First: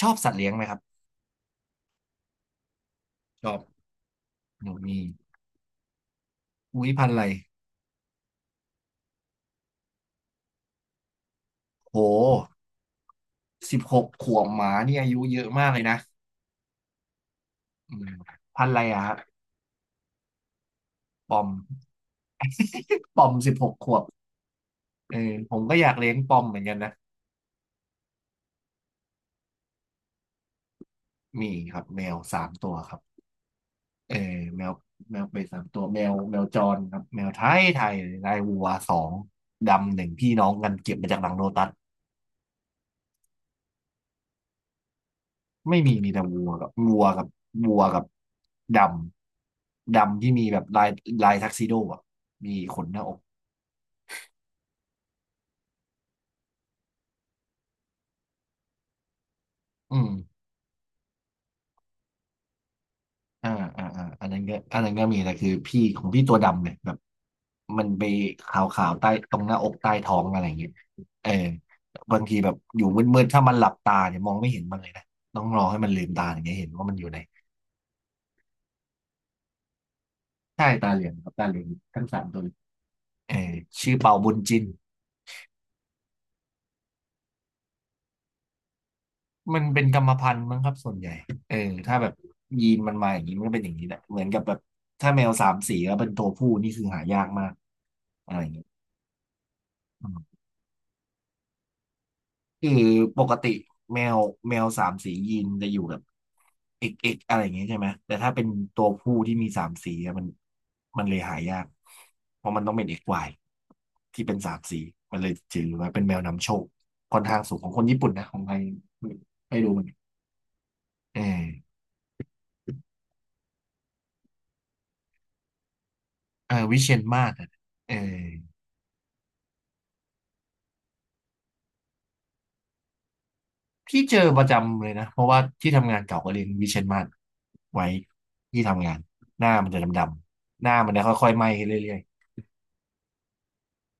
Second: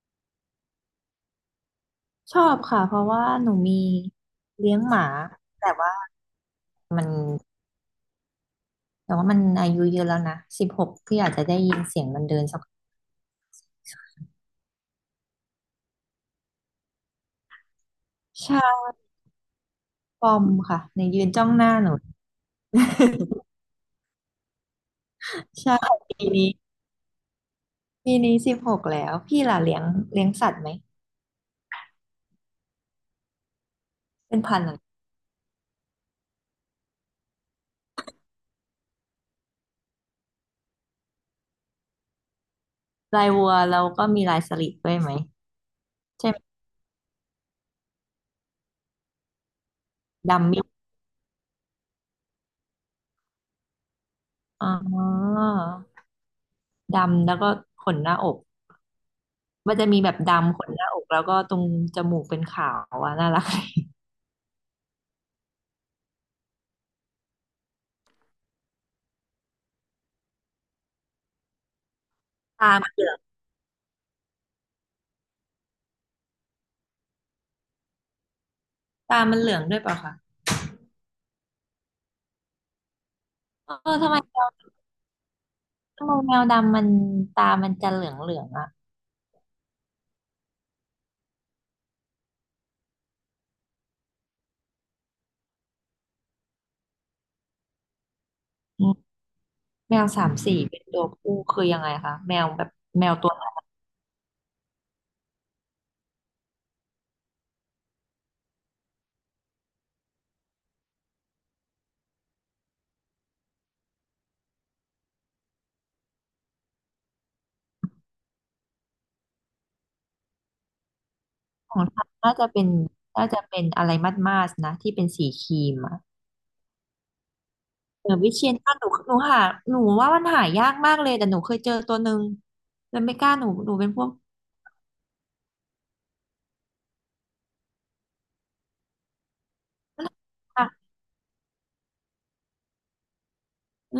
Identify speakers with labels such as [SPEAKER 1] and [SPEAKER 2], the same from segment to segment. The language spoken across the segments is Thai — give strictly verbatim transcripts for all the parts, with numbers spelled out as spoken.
[SPEAKER 1] ชอบสัตว์เลี้ยงไหมครับ
[SPEAKER 2] ชอบค่ะเพราะว่า
[SPEAKER 1] ช
[SPEAKER 2] หนู
[SPEAKER 1] อบ
[SPEAKER 2] มี
[SPEAKER 1] หนู
[SPEAKER 2] เลี้ยงห
[SPEAKER 1] มี
[SPEAKER 2] มาแต่ว่า
[SPEAKER 1] อุ้ย
[SPEAKER 2] มั
[SPEAKER 1] พั
[SPEAKER 2] น
[SPEAKER 1] นธุ์อะไร
[SPEAKER 2] แต่ว่ามันอายุเยอะแล้วนะสิบหกพี่อาจจะได้ยิน
[SPEAKER 1] โห
[SPEAKER 2] เสียงมันเดินสัก
[SPEAKER 1] สิบหกขวบหมานี่อายุเยอะมากเลยนะอืม
[SPEAKER 2] ใช่
[SPEAKER 1] พันธุ์อะไรอะครับ
[SPEAKER 2] ปอมค่ะในยืน
[SPEAKER 1] ปอ
[SPEAKER 2] จ้อ
[SPEAKER 1] ม
[SPEAKER 2] งหน้าหนู
[SPEAKER 1] ปอม สิบหกขวบเออผม
[SPEAKER 2] ใช่
[SPEAKER 1] ก็อยากเลี้ยง
[SPEAKER 2] ปี
[SPEAKER 1] ปอม
[SPEAKER 2] นี้
[SPEAKER 1] เหมือนกันนะ
[SPEAKER 2] ปีนี้สิบหกแล้วพี่ล่ะเลี้ยงเลี้ยงสัตว์ไหม
[SPEAKER 1] มีครับแมวสามตัวครับเออ
[SPEAKER 2] เป็นพัน
[SPEAKER 1] แม
[SPEAKER 2] ธุ์
[SPEAKER 1] ว
[SPEAKER 2] อะไ
[SPEAKER 1] แมวไปสามตัวแมวแมวจรครับแมวไทยไทยลายวัวสองดำหนึ่งพี่น้องกันเก็บมาจากหลังโลตัส
[SPEAKER 2] รลายวัวแล้วก็มีลายสลิดด้วยไหม
[SPEAKER 1] ไม่มีมีแต่
[SPEAKER 2] ใช่ไหม
[SPEAKER 1] วัวกับวัวกับวัวกับดำดำที่มี
[SPEAKER 2] ดำ
[SPEAKER 1] แบ
[SPEAKER 2] มิ
[SPEAKER 1] บลายลายทักซิโดอ่ะมีขนหน้าอก
[SPEAKER 2] อ๋อดำแล้วก็ขนหน้าอกมันจะ
[SPEAKER 1] อื
[SPEAKER 2] มี
[SPEAKER 1] ม
[SPEAKER 2] แบบดำขนหน้าอกแล้วก็ตรงจมูกเป็นขาวอ่ะน่ารัก
[SPEAKER 1] อ่าอ่าอ่าอันนั้นก็อันนั้นก็มีแต่คือพี่ของพี่ตัวดำเนี่ยแบบมันไปขาวๆใต้ตรงหน้าอกใต้ท้องอะไรอย่างเงี้ยเออบางทีแบบ
[SPEAKER 2] ตา
[SPEAKER 1] อยู่
[SPEAKER 2] มัน
[SPEAKER 1] มืดๆถ้ามันหลับตาเนี่ยมองไม่เห็นมันเลยนะต้องรอให้มันลืมตาอย่างเงี้ยเห็นว่ามันอยู่ไหน
[SPEAKER 2] ตามันเหลืองด้วยเปล่าคะ
[SPEAKER 1] ใช่ตาเหลืองครับตาเหลืองทั้งสามตัวเลยเออ
[SPEAKER 2] เอ
[SPEAKER 1] ชื่อ
[SPEAKER 2] อทำ
[SPEAKER 1] เปา
[SPEAKER 2] ไม
[SPEAKER 1] บุญ
[SPEAKER 2] แมว
[SPEAKER 1] จิน
[SPEAKER 2] แมวดำมันตามันจะเหลืองเหลืองอ่ะ
[SPEAKER 1] มันเป็นกรรมพันธุ์มั้งครับส่วนใหญ่เออถ้าแบบยีนมันมาอย่างนี้มันก็เป็นอย่างนี้แหละเหมือนกับแบบถ้าแมวสามสีแล้วเป็นตัวผู้นี่คือหายากมากอะไรอย่างเงี้ย
[SPEAKER 2] อืมแมว
[SPEAKER 1] อื
[SPEAKER 2] สาม
[SPEAKER 1] ม
[SPEAKER 2] สีเป็นตัวผู้คือยังไงคะแมวแบ
[SPEAKER 1] คื
[SPEAKER 2] บ
[SPEAKER 1] อ
[SPEAKER 2] แมว
[SPEAKER 1] ป
[SPEAKER 2] ตั
[SPEAKER 1] ก
[SPEAKER 2] วไหน
[SPEAKER 1] ติแมวแมวสามสียีนจะอยู่แบบเอกเอกอะไรอย่างเงี้ยใช่ไหมแต่ถ้าเป็นตัวผู้ที่มีสามสีอะมันมันเลยหายากเพราะมันต้องเป็นเอกวายที่เป็นสามสีมันเลยถือว่าเป็นแมวนำโชคค่อนข้างสูงของคนญี่ปุ่นนะของไทยไม่รู้เหมือนกันเออ
[SPEAKER 2] ของฉันน่าจะเป็นน่าจะเป็นอะไรมัดมาสนะที่เป็นสีครีมอะ
[SPEAKER 1] เออวิเชียรมาศอะเออ
[SPEAKER 2] เออวิเชียรนาถหนูหนูหาหนูว่ามันหายากมากเลยแต่หนูเคยเจอตัวหนึ่งแล้วไม่กล้าหนูหนูเป็นพ
[SPEAKER 1] พี่
[SPEAKER 2] วก
[SPEAKER 1] เจอประจำเลยนะเพราะว่าที่ทำงานเก่าก็เลี้ยงวิเชียรมาศไว้ที่ทำงานหน้ามันจะดำๆหน้า
[SPEAKER 2] อ่ะ
[SPEAKER 1] มันจะค่อยๆไหม้ขึ้นเรื่อย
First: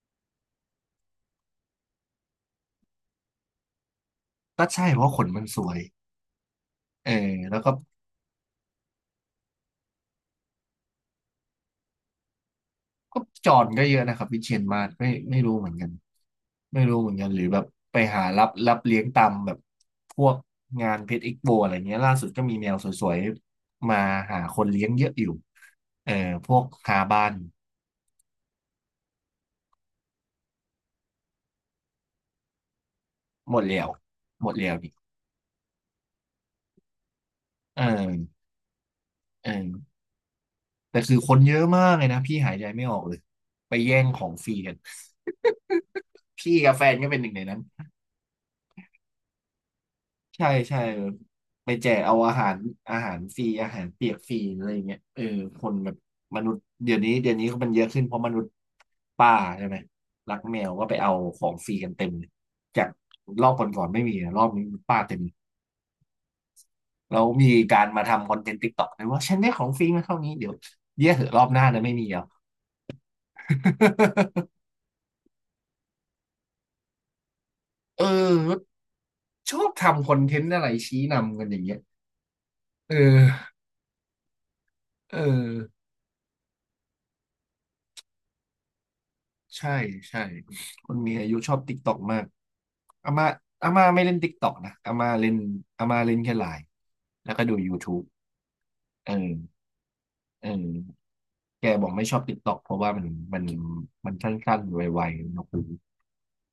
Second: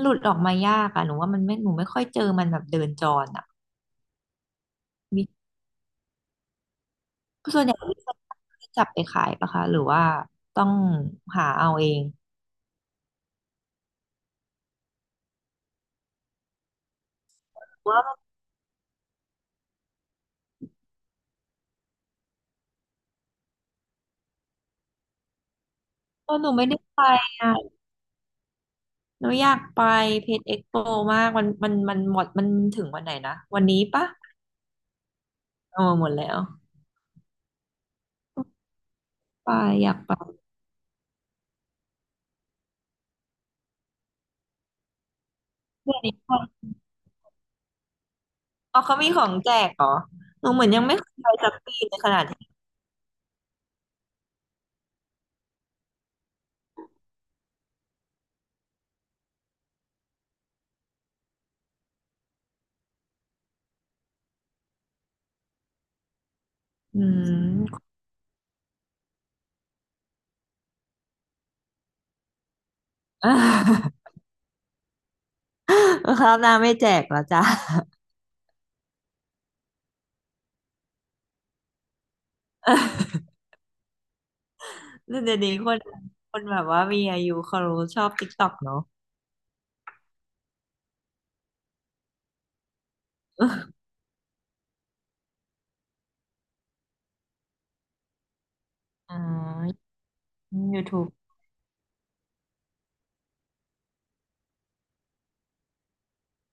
[SPEAKER 2] หลุดออกมายากอะหนูว่ามันไม่หนูไม่ค่อยเจอมันแบบเดินจรอะ
[SPEAKER 1] ๆก็ใช่เพราะข
[SPEAKER 2] มี
[SPEAKER 1] นมันสวยเออแล้
[SPEAKER 2] ส่
[SPEAKER 1] ว
[SPEAKER 2] วน
[SPEAKER 1] ก็
[SPEAKER 2] ใหญ่วิเชียรนาถจับไปขายปะคะหรือว่าต้องหาเอาเอง
[SPEAKER 1] ก็จอนก็เยอะนะครับวิเชียรมาศไม่ไม่รู้เหมือนกันไม่รู้เหมือนกันหรือแบบไป
[SPEAKER 2] ว่า
[SPEAKER 1] หารับรับเลี้ยงตามแบบพวกงานเพชรอีกโบอะไรเงี้ยล่าสุดก็มีแมวสวยๆมาหาคนเลี้ยงเยอะอยู่เออ
[SPEAKER 2] เออห
[SPEAKER 1] พ
[SPEAKER 2] นู
[SPEAKER 1] วก
[SPEAKER 2] ไม่ได้
[SPEAKER 1] คา
[SPEAKER 2] ไป
[SPEAKER 1] บ้าน
[SPEAKER 2] อ่ะหนูอยากไปเพชรเอ็กโปมากมันมันมันหมดมันถึงวันไหนนะ
[SPEAKER 1] หม
[SPEAKER 2] วั
[SPEAKER 1] ด
[SPEAKER 2] น
[SPEAKER 1] แล้
[SPEAKER 2] นี้
[SPEAKER 1] ว
[SPEAKER 2] ปะ
[SPEAKER 1] หมดแล้วนี่
[SPEAKER 2] เออหมดแล้ว
[SPEAKER 1] เออเอ
[SPEAKER 2] ไป
[SPEAKER 1] อ
[SPEAKER 2] อยากไป
[SPEAKER 1] แต่คือคนเยอะมากเลยนะพี่หายใจไม่ออกเลยไปแย่งของฟรีกัน
[SPEAKER 2] เพือนอี้ก่อ
[SPEAKER 1] พี่
[SPEAKER 2] น
[SPEAKER 1] กับแฟนก็เป็นหนึ่งในนั้น
[SPEAKER 2] อ๋อเขามีของแจกเหรอห
[SPEAKER 1] ใช่
[SPEAKER 2] นูเหมือน
[SPEAKER 1] ใช่
[SPEAKER 2] ยังไม่เคยไปสัก
[SPEAKER 1] ไป
[SPEAKER 2] ปี
[SPEAKER 1] แจ
[SPEAKER 2] ใน
[SPEAKER 1] ก
[SPEAKER 2] ข
[SPEAKER 1] เอา
[SPEAKER 2] นาด
[SPEAKER 1] อา
[SPEAKER 2] ที่
[SPEAKER 1] หารอาหารฟรีอาหารเปียกฟรีอะไรอย่างเงี้ยเออคนแบบมนุษย์เดี๋ยวนี้เดี๋ยวนี้เขามันเยอะขึ้นเพราะมนุษย์ป้าใช่ไหมรักแมวก็ไปเอาของฟรีกันเต็มเลยจากรอบก่อนๆไม่มีนะรอบนี้ป้าเต็ม
[SPEAKER 2] อื
[SPEAKER 1] แล้วมีกา
[SPEAKER 2] ม
[SPEAKER 1] รมาทำคอนเทนต์ติ๊กต็อกเลยว่าฉันได้ของฟรีมาเท่านี้เดี๋ยวเยี่ยเหอะรอบหน้านะไม่มีแล้ว
[SPEAKER 2] คราวหน้าไม่แจกแล้วจ้ะ
[SPEAKER 1] เออชอบทำคอนเทนต์อะไรชี้นำกันอย่างเงี้ยเอ อเอ
[SPEAKER 2] เดี๋ยวนี้
[SPEAKER 1] อ
[SPEAKER 2] คนคนแบบว่ามีอายุเขารู้ชอบติ๊กต็อกเนาะ
[SPEAKER 1] ใช่ใช่คนมีอายุชอบติ๊กต็อกมากอาม่าอาม่าไม่เล่นติ๊กต็อกนะอาม่าเล่นอาม่าเล่นแค่ไลน์แล้วก็ดู YouTube เออ
[SPEAKER 2] อ่า
[SPEAKER 1] เออ
[SPEAKER 2] YouTube
[SPEAKER 1] แกบอกไม่ชอบติ๊กต็อกเพราะว่ามันมันมันสั้นๆไวๆนะคุณ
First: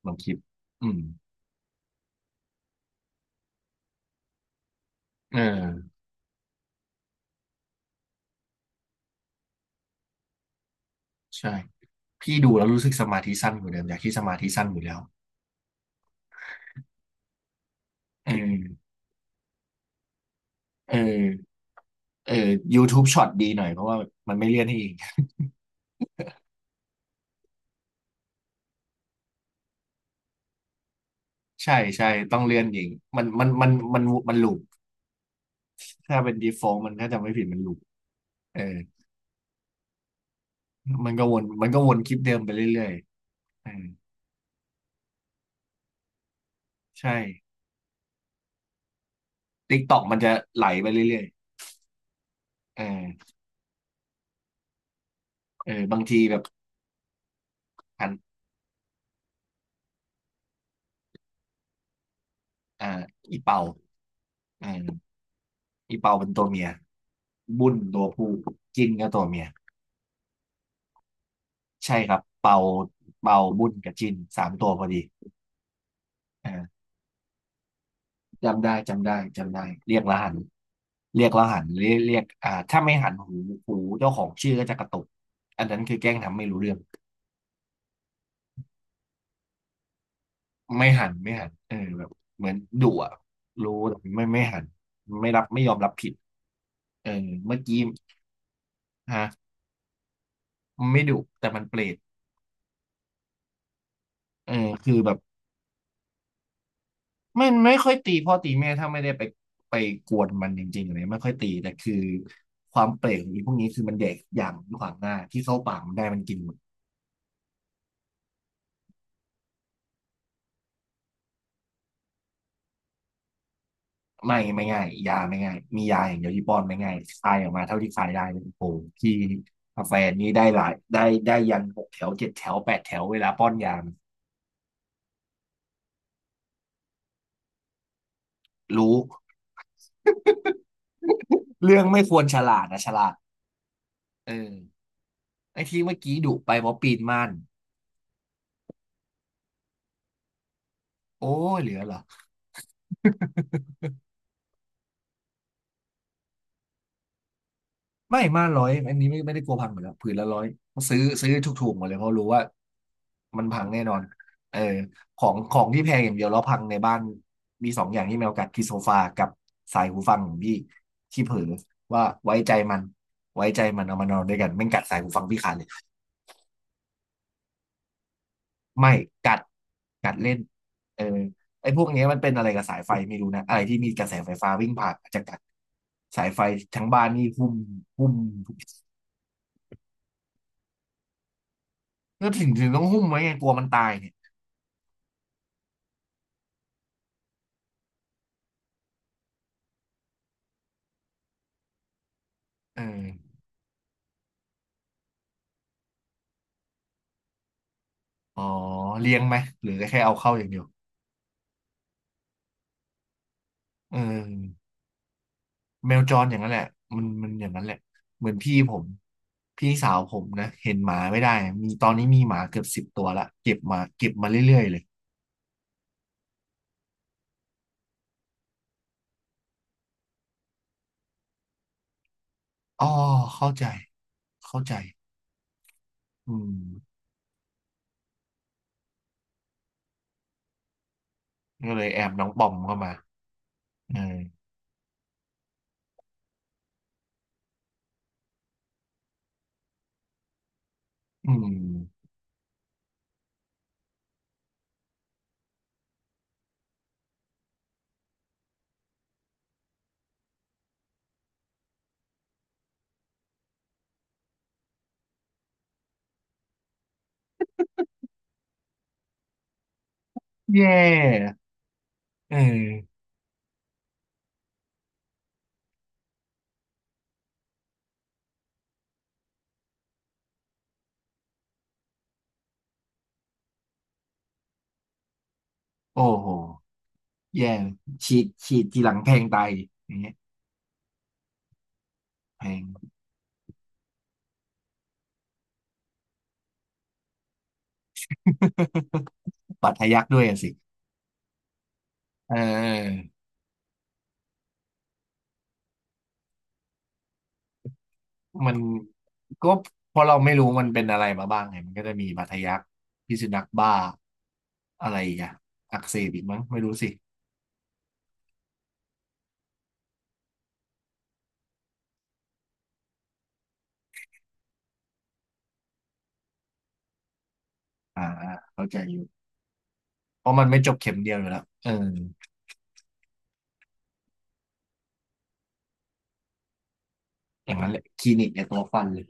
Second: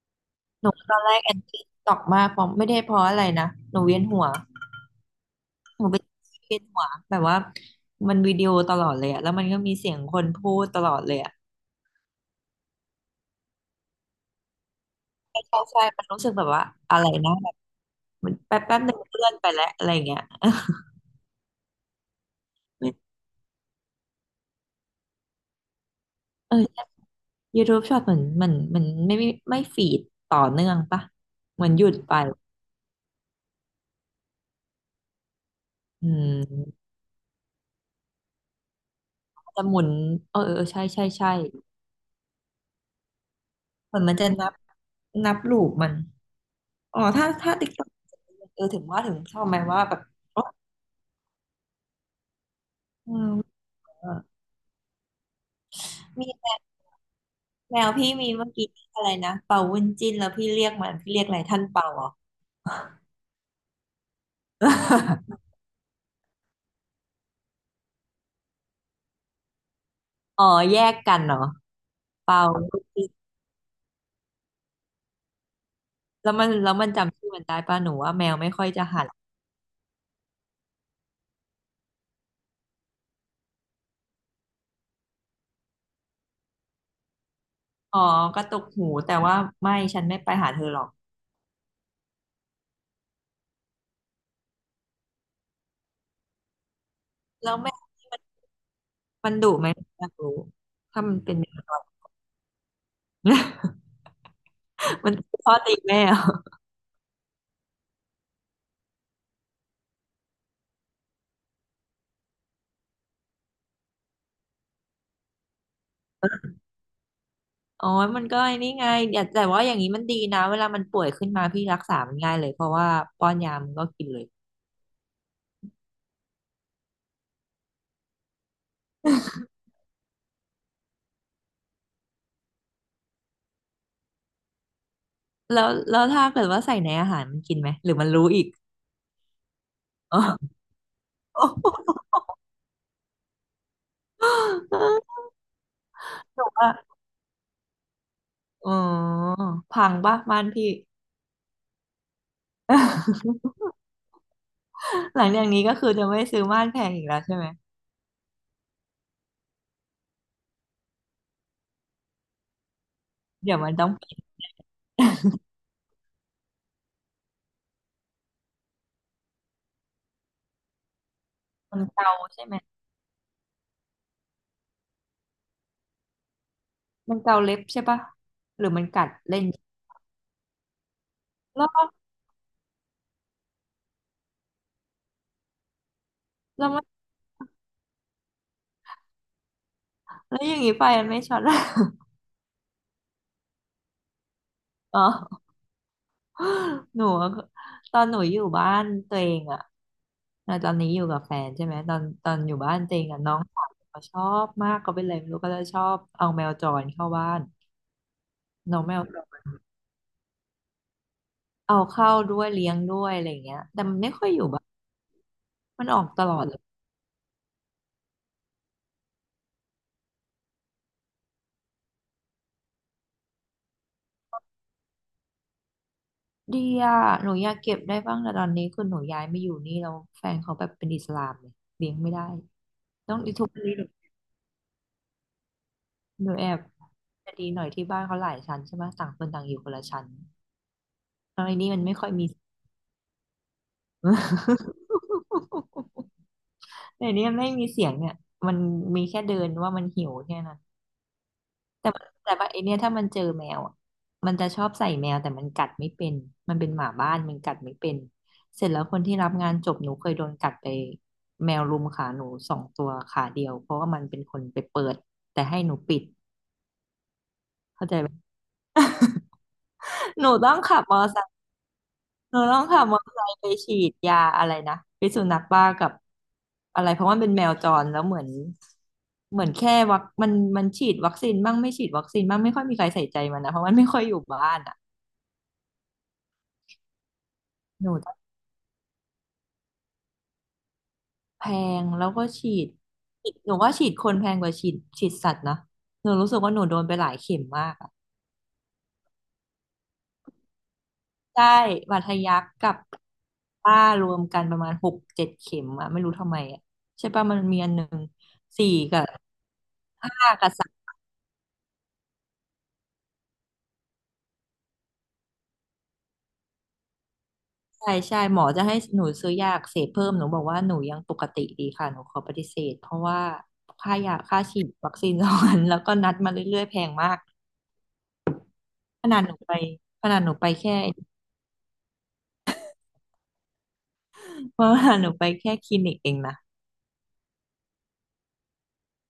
[SPEAKER 1] ลองคลิป
[SPEAKER 2] หนู
[SPEAKER 1] อื
[SPEAKER 2] ต
[SPEAKER 1] ม
[SPEAKER 2] อนแรกแอนตี้ตอกมากเพราะไม่ได้เพราะอะไรนะหนูเวียนหัว
[SPEAKER 1] เอ
[SPEAKER 2] หนู
[SPEAKER 1] อ
[SPEAKER 2] เป็นเวียนหัวแบบว่ามันวิดีโอตลอดเลยอะแล้วมันก็มีเสียงคนพูดตลอดเลยอะ
[SPEAKER 1] ใช่พี่ดูแล้วรู้สึกสมาธิสั้นอยู่เดิมอยากที่สมาธิสั้นอยู่แล้ว
[SPEAKER 2] ใช่ใช่ใช่มันรู้สึกแบบว่าอะไรนะแบบ
[SPEAKER 1] เอ
[SPEAKER 2] มันแป๊บแป๊บ
[SPEAKER 1] อ
[SPEAKER 2] หนึ่งเลื่อนไปแล้วอะไรอย่างเงี้ย
[SPEAKER 1] เออ เออ
[SPEAKER 2] ไม่
[SPEAKER 1] YouTube ช็อตดีหน่อยเพราะว่ามันไม่เลื่อนให้เอง
[SPEAKER 2] เออ YouTube ชอบเหมือนเหมือนเหมือนไม่ไม่ไม่ฟีดต่อเนื่องปะเห มือ
[SPEAKER 1] ใช่
[SPEAKER 2] นหยุด
[SPEAKER 1] ใช่
[SPEAKER 2] ไป
[SPEAKER 1] ต้องเลื่อนเองมันมันมันมันมันลูป
[SPEAKER 2] อื
[SPEAKER 1] ถ้าเป็น default
[SPEAKER 2] ม
[SPEAKER 1] มันถ้าจำไม่ผิดมันลูปเออ
[SPEAKER 2] จะหมุนเออเออเออใช่ใช่
[SPEAKER 1] มันก็
[SPEAKER 2] ใช่
[SPEAKER 1] วนมันก็วนคลิปเดิมไปเรื่อยๆเออ
[SPEAKER 2] เหมือนมันจะนับนับลูปมันอ๋อ
[SPEAKER 1] ใช่
[SPEAKER 2] ถ้าถ้าติ๊กต็อกเออถึงว่าถึงชอบไหมว่าแบบ
[SPEAKER 1] TikTok มันจะ
[SPEAKER 2] อ๋อ
[SPEAKER 1] ไหลไปเรื่อยๆเอ
[SPEAKER 2] อืม
[SPEAKER 1] อ
[SPEAKER 2] เออ
[SPEAKER 1] เออบางที
[SPEAKER 2] มี
[SPEAKER 1] แบบ
[SPEAKER 2] แมว
[SPEAKER 1] อั
[SPEAKER 2] พี่
[SPEAKER 1] น
[SPEAKER 2] มีเมื่อกี้อะไรนะเป่าวุ้นจิ้นแล้วพี่เรียกมันพี่เรียกอะไรท่านเป่าเหรอ
[SPEAKER 1] อ่าอีเป่าเออ อีเปาเป็นตัวเมียบุ้นตัวผู้จิ้นก็ตัวเมีย
[SPEAKER 2] อ๋อแยกกันเหรอ
[SPEAKER 1] ใช่ครับ
[SPEAKER 2] เป่า
[SPEAKER 1] เปา
[SPEAKER 2] วุ้นจิ้น
[SPEAKER 1] เป่าบุ้นกับจิ้นสามตัวพอดี
[SPEAKER 2] แล้วมั
[SPEAKER 1] เอ
[SPEAKER 2] น
[SPEAKER 1] อ
[SPEAKER 2] แล้วมันจำชื่อมันได้ป่ะหนูว่าแมวไม่ค่
[SPEAKER 1] จำ
[SPEAKER 2] อย
[SPEAKER 1] ได้
[SPEAKER 2] จะหั
[SPEAKER 1] จำ
[SPEAKER 2] น
[SPEAKER 1] ได้จำได้เรียกแล้วหันเรียกแล้วหันเรียกเรียกอ่าถ้าไม่หันหูหูเจ้าของชื่อก็จะกระตุกอันนั้นคือแกล้งทำไม่รู้เรื่อง
[SPEAKER 2] อ๋อกระตุกหูแต่ว่าไม่ฉันไม่ไปหาเธอหรอ
[SPEAKER 1] ไม่
[SPEAKER 2] ก
[SPEAKER 1] หันไม่หันเออแบบเหมือนดุอ่ะรู้แต่ไม่ไม่หันไม่รับไม่ยอมรับผิดเออ
[SPEAKER 2] แล้
[SPEAKER 1] เมื่
[SPEAKER 2] ว
[SPEAKER 1] อ
[SPEAKER 2] แม
[SPEAKER 1] กี้
[SPEAKER 2] วนี่มันมัน
[SPEAKER 1] ฮะ
[SPEAKER 2] ดุไหมอยากรู้
[SPEAKER 1] มันไม่
[SPEAKER 2] ถ้ามั
[SPEAKER 1] ดุ
[SPEAKER 2] นเป็นแม
[SPEAKER 1] แต่
[SPEAKER 2] ว
[SPEAKER 1] มัน
[SPEAKER 2] จ
[SPEAKER 1] เปร
[SPEAKER 2] ร
[SPEAKER 1] ต เออคือ
[SPEAKER 2] มั
[SPEAKER 1] แบ
[SPEAKER 2] น
[SPEAKER 1] บ
[SPEAKER 2] พ่อตีแม่เหรอ
[SPEAKER 1] ไม่ไม่ค่อยตีพ่อตีแม่ถ้าไม่ได้ไปไปกวนมันจริงๆอะไรไม่ค่อยตีแต่คือความเปรตของไอพวกนี้คือมันแดกอย่างขวางหน้าที่เข้าปากมันได้มันกินหมด
[SPEAKER 2] อ๋อมันก็ไอ้นี่ไงแต่แต่ว่าอย่างนี้มันดีนะเวลามันป่วยขึ้นมาพี่รักษามันง่ายเลยเพราะว่าป้อนยามันก็กินเลย
[SPEAKER 1] ไม่ไม่ง่ายยาไม่ง่ายมียาอย่างเดียวที่ป้อนไม่ง่ายคายออกมาเท่าที่คายได้เลยโอ้โหที่กาแฟนี้ได้หลายได้ได้ยันหกแถวเจ็ดแถวแปดแถวเวลาป้อนยามัน
[SPEAKER 2] แล้วแล้วถ้าเกิดว่าใส่ในอาหารมันกินไหมหรือมันรู้อีก
[SPEAKER 1] รู้
[SPEAKER 2] อ๋อ
[SPEAKER 1] เรื่องไม่ค วรฉลาดนะฉลาดเออไอ้ที่เมื่อกี้ดุ
[SPEAKER 2] แบ
[SPEAKER 1] ไป
[SPEAKER 2] บ
[SPEAKER 1] เพ
[SPEAKER 2] ว่า
[SPEAKER 1] ราะปีนม่าน
[SPEAKER 2] อ๋อพังปะม่านพี่
[SPEAKER 1] โอ้ยเหลือเหรอ
[SPEAKER 2] หลังจากนี้ก็คือจะไม่ซื้อม่านแพงอีกแล้วใช่ไหม
[SPEAKER 1] ไม่มาร้อยอันนี้ไม่ไม่ได้กลัวพังหมดแล้วผืนละร้อยซื้อซื้อถูกๆหมดเลยเพราะรู้ว่ามัน
[SPEAKER 2] เดี๋ยว
[SPEAKER 1] พัง
[SPEAKER 2] มัน
[SPEAKER 1] แน่
[SPEAKER 2] ต้อ
[SPEAKER 1] น
[SPEAKER 2] ง
[SPEAKER 1] อน
[SPEAKER 2] ปิด
[SPEAKER 1] เออของของที่แพงอย่างเดียวแล้วพังในบ้านมีสองอย่างที่แมวกัดคือโซฟากับสายหูฟังของพี่ที่เผลอ
[SPEAKER 2] มัน
[SPEAKER 1] ว่า
[SPEAKER 2] เกา
[SPEAKER 1] ไว้
[SPEAKER 2] ใช่
[SPEAKER 1] ใจ
[SPEAKER 2] ไหม
[SPEAKER 1] มันไว้ใจมันเอามานอนด้วยกันแม่งกัดสายหูฟังพี่ขาดเลย
[SPEAKER 2] มันเกาเล็บใช่ปะหรือมัน
[SPEAKER 1] ไม่
[SPEAKER 2] กัด
[SPEAKER 1] กั
[SPEAKER 2] เล่
[SPEAKER 1] ด
[SPEAKER 2] น
[SPEAKER 1] กัดเล่นเออ
[SPEAKER 2] แล้
[SPEAKER 1] ไอ้
[SPEAKER 2] ว
[SPEAKER 1] พวกเนี้ยมันเป็นอะไรกับสายไฟไม่รู้นะอะไรที่มีกระแสไฟฟ้าวิ่งผ่านอาจจะกัดสายไฟ
[SPEAKER 2] แล้วมั
[SPEAKER 1] ทั้
[SPEAKER 2] น
[SPEAKER 1] งบ้านนี่หุ้มหุ้มทุก
[SPEAKER 2] แล้วอย่างนี้ไปมันไม่ช็อต ละ
[SPEAKER 1] ก็ถึงถึงต้องหุ้มไว้ไงกลัวมันตายเนี่ย
[SPEAKER 2] อ๋อ หนูอะตอนหนูอยู่บ้านตัวเองอะอ่ะตอนนี้อยู่กับแฟนใช่ไหมตอนตอนอยู่บ้าน
[SPEAKER 1] เอ
[SPEAKER 2] ตัวเอง
[SPEAKER 1] อ
[SPEAKER 2] อะน้องสาวเขาชอบมากเขาเป็นอะไรไม่รู้ก็จะชอบเอาแมวจรเข้าบ้าน
[SPEAKER 1] อ๋อ
[SPEAKER 2] น้องแมว
[SPEAKER 1] เลี้
[SPEAKER 2] จ
[SPEAKER 1] ยงไหม
[SPEAKER 2] ร
[SPEAKER 1] หรือแค่เอาเข้าอย่างเดียว
[SPEAKER 2] เอาเข้าด้วยเลี้ยงด้วยอะไรอย่างเงี้ยแต่
[SPEAKER 1] เอ
[SPEAKER 2] มันไม่ค่อยอยู่
[SPEAKER 1] อ
[SPEAKER 2] บ้านมัน
[SPEAKER 1] แม
[SPEAKER 2] อ
[SPEAKER 1] ว
[SPEAKER 2] อก
[SPEAKER 1] จ
[SPEAKER 2] ต
[SPEAKER 1] รอ
[SPEAKER 2] ล
[SPEAKER 1] ย่า
[SPEAKER 2] อ
[SPEAKER 1] ง
[SPEAKER 2] ด
[SPEAKER 1] นั้น
[SPEAKER 2] เล
[SPEAKER 1] แห
[SPEAKER 2] ย
[SPEAKER 1] ละมันมันอย่างนั้นแหละเหมือนพี่ผมพี่สาวผมนะเห็นหมาไม่ได้มีตอนนี้มีหมาเกือบสิบตัวละเก็บมาเก็บมาเรื่อยๆเลย
[SPEAKER 2] ดีอะหนูอยากเก็บได้บ้างแต่ตอนนี้คือหนูย้ายมาอยู่นี่แล้วแฟนเขาแบบเป็นอิสลามเลยเลี้ยงไม่ได้
[SPEAKER 1] อ๋อเข้าใจเข้าใจ
[SPEAKER 2] ห
[SPEAKER 1] อื
[SPEAKER 2] นูแอบ
[SPEAKER 1] ม
[SPEAKER 2] จะดีหน่อยที่บ้านเขาหลายชั้นใช่ไหมต่างคนต่างอยู่คนละชั้นตอนนี้
[SPEAKER 1] ก็
[SPEAKER 2] มั
[SPEAKER 1] เล
[SPEAKER 2] น
[SPEAKER 1] ย
[SPEAKER 2] ไม่
[SPEAKER 1] แอ
[SPEAKER 2] ค่อ
[SPEAKER 1] บ
[SPEAKER 2] ย
[SPEAKER 1] น้
[SPEAKER 2] มี
[SPEAKER 1] องปอมเข้ามาเออ
[SPEAKER 2] แต่นี่มันไม่มีเสียงเนี่ยมันมีแค่เดินว่ามันหิวแค่นั้น
[SPEAKER 1] อื
[SPEAKER 2] แต่มั
[SPEAKER 1] ม
[SPEAKER 2] นแต่ว่าไอเนี่ยถ้ามันเจอแมวอะมันจะชอบใส่แมวแต่มันกัดไม่เป็นมันเป็นหมาบ้านมันกัดไม่เป็นเสร็จแล้วคนที่รับงานจบหนูเคยโดนกัดไปแมวรุมขาหนูสองตัวขาเดียวเพราะว่ามันเป็นคนไปเปิดแต่ให้หนูปิดเข้าใจไหม หนูต้อง
[SPEAKER 1] แย
[SPEAKER 2] ขับมอ
[SPEAKER 1] ่
[SPEAKER 2] ไซ์
[SPEAKER 1] เอ
[SPEAKER 2] เออต้องขับมอ
[SPEAKER 1] อ
[SPEAKER 2] เตอร์ไซค์ไปฉีดยาอะไรนะพิษสุนัขบ้ากับอะไรเพราะว่ามันเป็นแมวจรแล้วเหมือนเหมือนแค่วัคมันมันฉีดวัคซีนบ้างไม่ฉีดวัคซีนบ้างไม่ค่อยมีใครใส่ใจมันนะเพราะมันไม่ค่อยอยู่บ้านอ่ะ
[SPEAKER 1] โอ้โหแย่
[SPEAKER 2] หนูต้อ
[SPEAKER 1] ฉี
[SPEAKER 2] ง
[SPEAKER 1] ดฉีดทีหลังแพงตายอย่างเงี้ย
[SPEAKER 2] แพงแล้วก็
[SPEAKER 1] แพ
[SPEAKER 2] ฉี
[SPEAKER 1] ง
[SPEAKER 2] ดฉีดหนูว่าฉีดคนแพงกว่าฉีดฉีดสัตว์นะหนูรู้สึกว่าหนูโดนไปหลายเข็มมากอะ
[SPEAKER 1] บัตรทะยักด้วยอะสิ
[SPEAKER 2] ใช่บาดทะ
[SPEAKER 1] เอ
[SPEAKER 2] ยักกับ
[SPEAKER 1] อ
[SPEAKER 2] ป้ารวมกันประมาณหกเจ็ดเข็มอะไม่รู้ทำไมอะใช่ป่ะมันมีอันหนึ่ง
[SPEAKER 1] มัน
[SPEAKER 2] สี่กับ
[SPEAKER 1] ก็เพราะเรา
[SPEAKER 2] ห้า
[SPEAKER 1] ไม่รู้
[SPEAKER 2] กั
[SPEAKER 1] มันเป็
[SPEAKER 2] บ
[SPEAKER 1] นอะไรมาบ้างไงมันก็จะมีบาดทะยักพิษสุนัขบ้าอะไรอีกอ่ะอักเสบอีกมั้งไม่รู้สิ
[SPEAKER 2] ใช่ใช่หมอจะให้หนูซื้อยาอักเสพเพิ่มหนูบอกว่าหนูยังปกติดีค่ะหนูขอปฏิเสธเพราะว่าค่ายาค่าฉีดวัคซีนสองอัน แล้วก็นัดมาเรื่อยๆแพงมาก
[SPEAKER 1] อ่าอ่าเข้าใจอยู่
[SPEAKER 2] ขนาดหนูไปขนาด
[SPEAKER 1] เพ
[SPEAKER 2] หนู
[SPEAKER 1] ราะมั
[SPEAKER 2] ไป
[SPEAKER 1] นไม่จ
[SPEAKER 2] แค่
[SPEAKER 1] บเข็มเดียวอยู่แล้วเออ
[SPEAKER 2] เพราะว่าหนูไปแค่คลินิกเองนะ
[SPEAKER 1] อย่างนั้นแหละคลินิกเนี่ยตัวฟันเลย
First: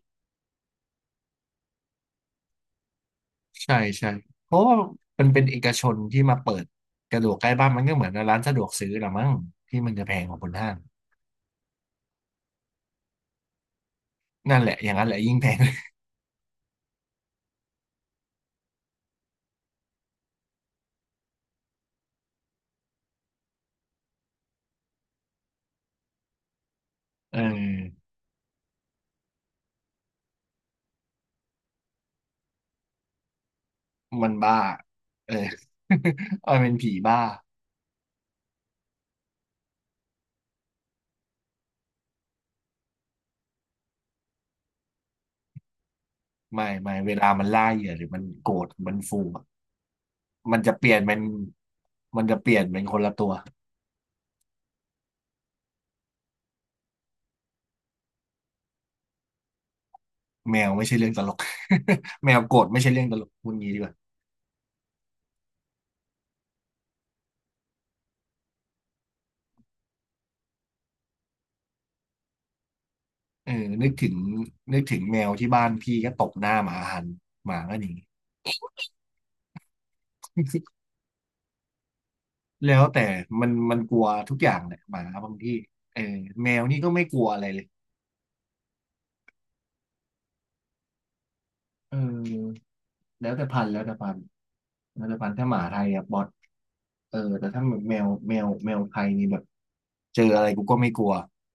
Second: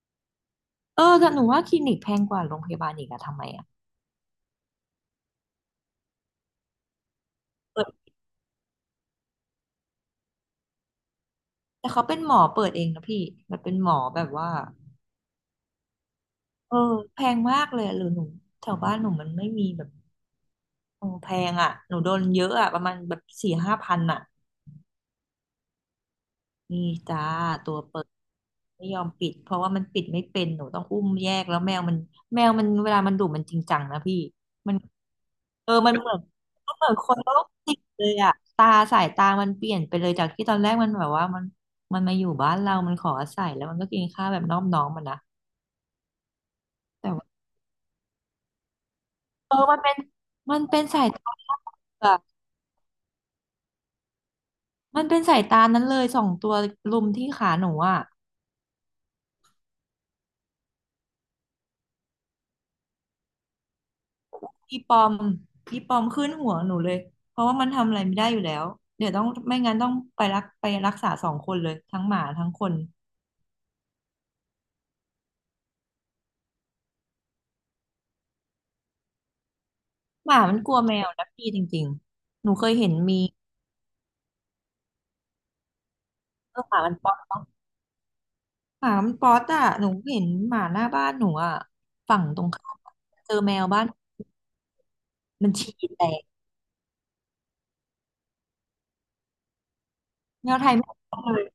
[SPEAKER 2] เออแต่หนูว่าคลินิกแพงกว่าโรงพยาบาลอีกอะทำไมอะ
[SPEAKER 1] ใช่ใช่เพราะว่ามันเป็นเอกชนที่มาเปิดกระดูกใกล้บ้านมั
[SPEAKER 2] เปิ
[SPEAKER 1] นก็เหมือ
[SPEAKER 2] ด
[SPEAKER 1] นร้านสะดวกซื้อละมั้งที่มันจะแพงกว่าบนห้าง
[SPEAKER 2] แต่เขาเป็นหมอเปิดเองนะพี่มันเป็นหมอแบบว่า
[SPEAKER 1] นั่นแหละอย่างนั้นแหละยิ่งแพง
[SPEAKER 2] เออแพงมากเลยอะหรือหนูแถวบ้านหนูมันไม่มีแบบโอ้แพงอะหนูโดนเยอะอะประมาณแบบสี่ห้าพันอะ นี่จ้า
[SPEAKER 1] เอ
[SPEAKER 2] ตัวเปิ
[SPEAKER 1] อ
[SPEAKER 2] ดไม่ยอมปิดเพราะว่ามันปิดไม่เป็นหนูต้องอุ้มแยกแล้วแมวมันแมวมันเวลามันดุมันจริงจังนะพี่
[SPEAKER 1] มันบ้า
[SPEAKER 2] มัน
[SPEAKER 1] เออ
[SPEAKER 2] เออมันเหมือน
[SPEAKER 1] เอาเป็
[SPEAKER 2] มั
[SPEAKER 1] น
[SPEAKER 2] นเหมื
[SPEAKER 1] ผี
[SPEAKER 2] อนค
[SPEAKER 1] บ้า
[SPEAKER 2] นโรคจิตเลยอะตาสายตามันเปลี่ยนไปเลยจากที่ตอนแรกมันแบบว่ามันมันมาอยู่บ้านเรามันขออาศัยแล้วมันก็กินข้าวแบบนอบน้อมมันนะ
[SPEAKER 1] ไม่ไม่เว
[SPEAKER 2] แต่ว่า
[SPEAKER 1] ลามันล่าเหยื่อหรือมันโกรธมันฟูอะ
[SPEAKER 2] เออมันเป็น
[SPEAKER 1] มั
[SPEAKER 2] มั
[SPEAKER 1] น
[SPEAKER 2] น
[SPEAKER 1] จะ
[SPEAKER 2] เป็น
[SPEAKER 1] เปลี่ยน
[SPEAKER 2] สาย
[SPEAKER 1] เป็น
[SPEAKER 2] ตาอะ
[SPEAKER 1] มันจะเปลี่ยนเป็นคนละตัว
[SPEAKER 2] มันเป็นสายตานั้นเลยสองตัวลุมที่ขาหนูอะ
[SPEAKER 1] แมวไม่ใช่เรื่องตลก แมวโกรธไม่ใช่เรื่องตลกพูดงี้ดีกว่า
[SPEAKER 2] อีปอมอีปอมขึ้นหัวหนูเลยเพราะว่ามันทำอะไรไม่ได้อยู่แล้วเดี๋ยวต้องไม่งั้นต้องไปรักไปรักษาสองคนเลยทั้งหมาทั้งคน
[SPEAKER 1] เออนึกถึงนึกถึงแมวที่บ้านพี่ก็ตบหน้าหมาหันหมาก็หนี
[SPEAKER 2] หมามันกลัว แมวนะพี่จริงๆหนูเคย
[SPEAKER 1] แล้ว
[SPEAKER 2] เห็น
[SPEAKER 1] แต่
[SPEAKER 2] มี
[SPEAKER 1] มันมันกลัวทุกอย่างแหละหมาบางที่เออแม
[SPEAKER 2] เอ
[SPEAKER 1] ว
[SPEAKER 2] อห
[SPEAKER 1] นี่
[SPEAKER 2] มา
[SPEAKER 1] ก็
[SPEAKER 2] มัน
[SPEAKER 1] ไม่
[SPEAKER 2] ป๊อ
[SPEAKER 1] กลัว
[SPEAKER 2] ต
[SPEAKER 1] อะไรเลย
[SPEAKER 2] หมามันป๊อตอ่ะหนูเห็นหมาหน้าบ้านหนูอ่ะ
[SPEAKER 1] เ
[SPEAKER 2] ฝั่งตรง
[SPEAKER 1] ออ
[SPEAKER 2] ข้ามอะ
[SPEAKER 1] แล้
[SPEAKER 2] เจ
[SPEAKER 1] ว
[SPEAKER 2] อ
[SPEAKER 1] แต่
[SPEAKER 2] แม
[SPEAKER 1] พั
[SPEAKER 2] ว
[SPEAKER 1] นธุ์แล้
[SPEAKER 2] บ้า
[SPEAKER 1] ว
[SPEAKER 2] น
[SPEAKER 1] แต่พันธุ์แล้วแต่พันธุ์ถ้า
[SPEAKER 2] มัน
[SPEAKER 1] หมา
[SPEAKER 2] ฉี่
[SPEAKER 1] ไทย
[SPEAKER 2] แต
[SPEAKER 1] อะบอ
[SPEAKER 2] ก
[SPEAKER 1] ทเออแต่ถ้าแมวแมวแมวไทยนี่แบบเจออะไร
[SPEAKER 2] แมว
[SPEAKER 1] กู
[SPEAKER 2] ไท
[SPEAKER 1] ก็
[SPEAKER 2] ยไม่
[SPEAKER 1] ไม่
[SPEAKER 2] ป
[SPEAKER 1] กลัว
[SPEAKER 2] ๊อตเลย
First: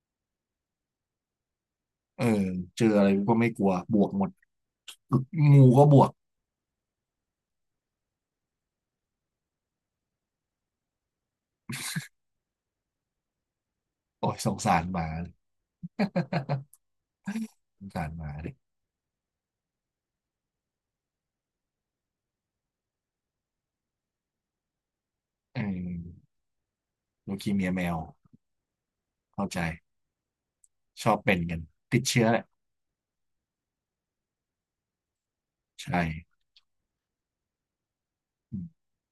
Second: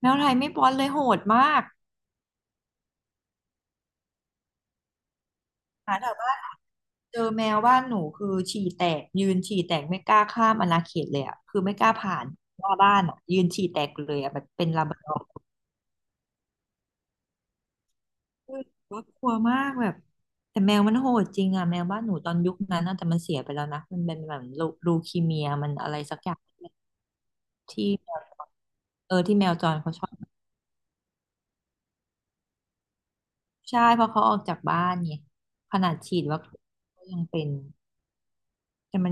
[SPEAKER 2] แมวไทยไม่ป๊อตเลยโหดมาก
[SPEAKER 1] เออเจออะไรก็ไม่กลัวบวกหมดงูก็
[SPEAKER 2] ห
[SPEAKER 1] บ
[SPEAKER 2] มา
[SPEAKER 1] ว
[SPEAKER 2] แถ
[SPEAKER 1] ก
[SPEAKER 2] ว เจอแมวบ้านหนูคือฉี่แตกยืนฉี่แตกไม่กล้าข้ามอาณาเขตเลยอ่ะคือไม่กล้าผ่านหน้าบ้านอ่ะยืนฉี่แตกเลย
[SPEAKER 1] โอ้
[SPEAKER 2] อ่ะ
[SPEAKER 1] ย
[SPEAKER 2] แบบ
[SPEAKER 1] สง
[SPEAKER 2] เป็น
[SPEAKER 1] สา
[SPEAKER 2] ลา
[SPEAKER 1] ร
[SPEAKER 2] บ
[SPEAKER 1] ห
[SPEAKER 2] ราด
[SPEAKER 1] มา
[SPEAKER 2] อร์
[SPEAKER 1] สงสารหมาดิ
[SPEAKER 2] คือว่ากลัวมากแบบแต่แมวมันโหดจริงอ่ะแมวบ้านหนูตอนยุคนั้นน่ะแต่มันเสียไปแล้วนะมันเป็นแบบลูลูคีเมีย
[SPEAKER 1] เออ
[SPEAKER 2] มันอะไรสักอย่าง
[SPEAKER 1] ลูคีเมียแม
[SPEAKER 2] ที่
[SPEAKER 1] ว
[SPEAKER 2] แมวเออที่
[SPEAKER 1] เข้า
[SPEAKER 2] แมว
[SPEAKER 1] ใจ
[SPEAKER 2] จรเขาชอบ
[SPEAKER 1] ชอบเป็นกันติดเชื้อแหละ
[SPEAKER 2] ใช่เพราะเขาออกจากบ้านไงขนาด
[SPEAKER 1] ใช่
[SPEAKER 2] ฉีดวัคซีนก็ยังเป็นแต่มัน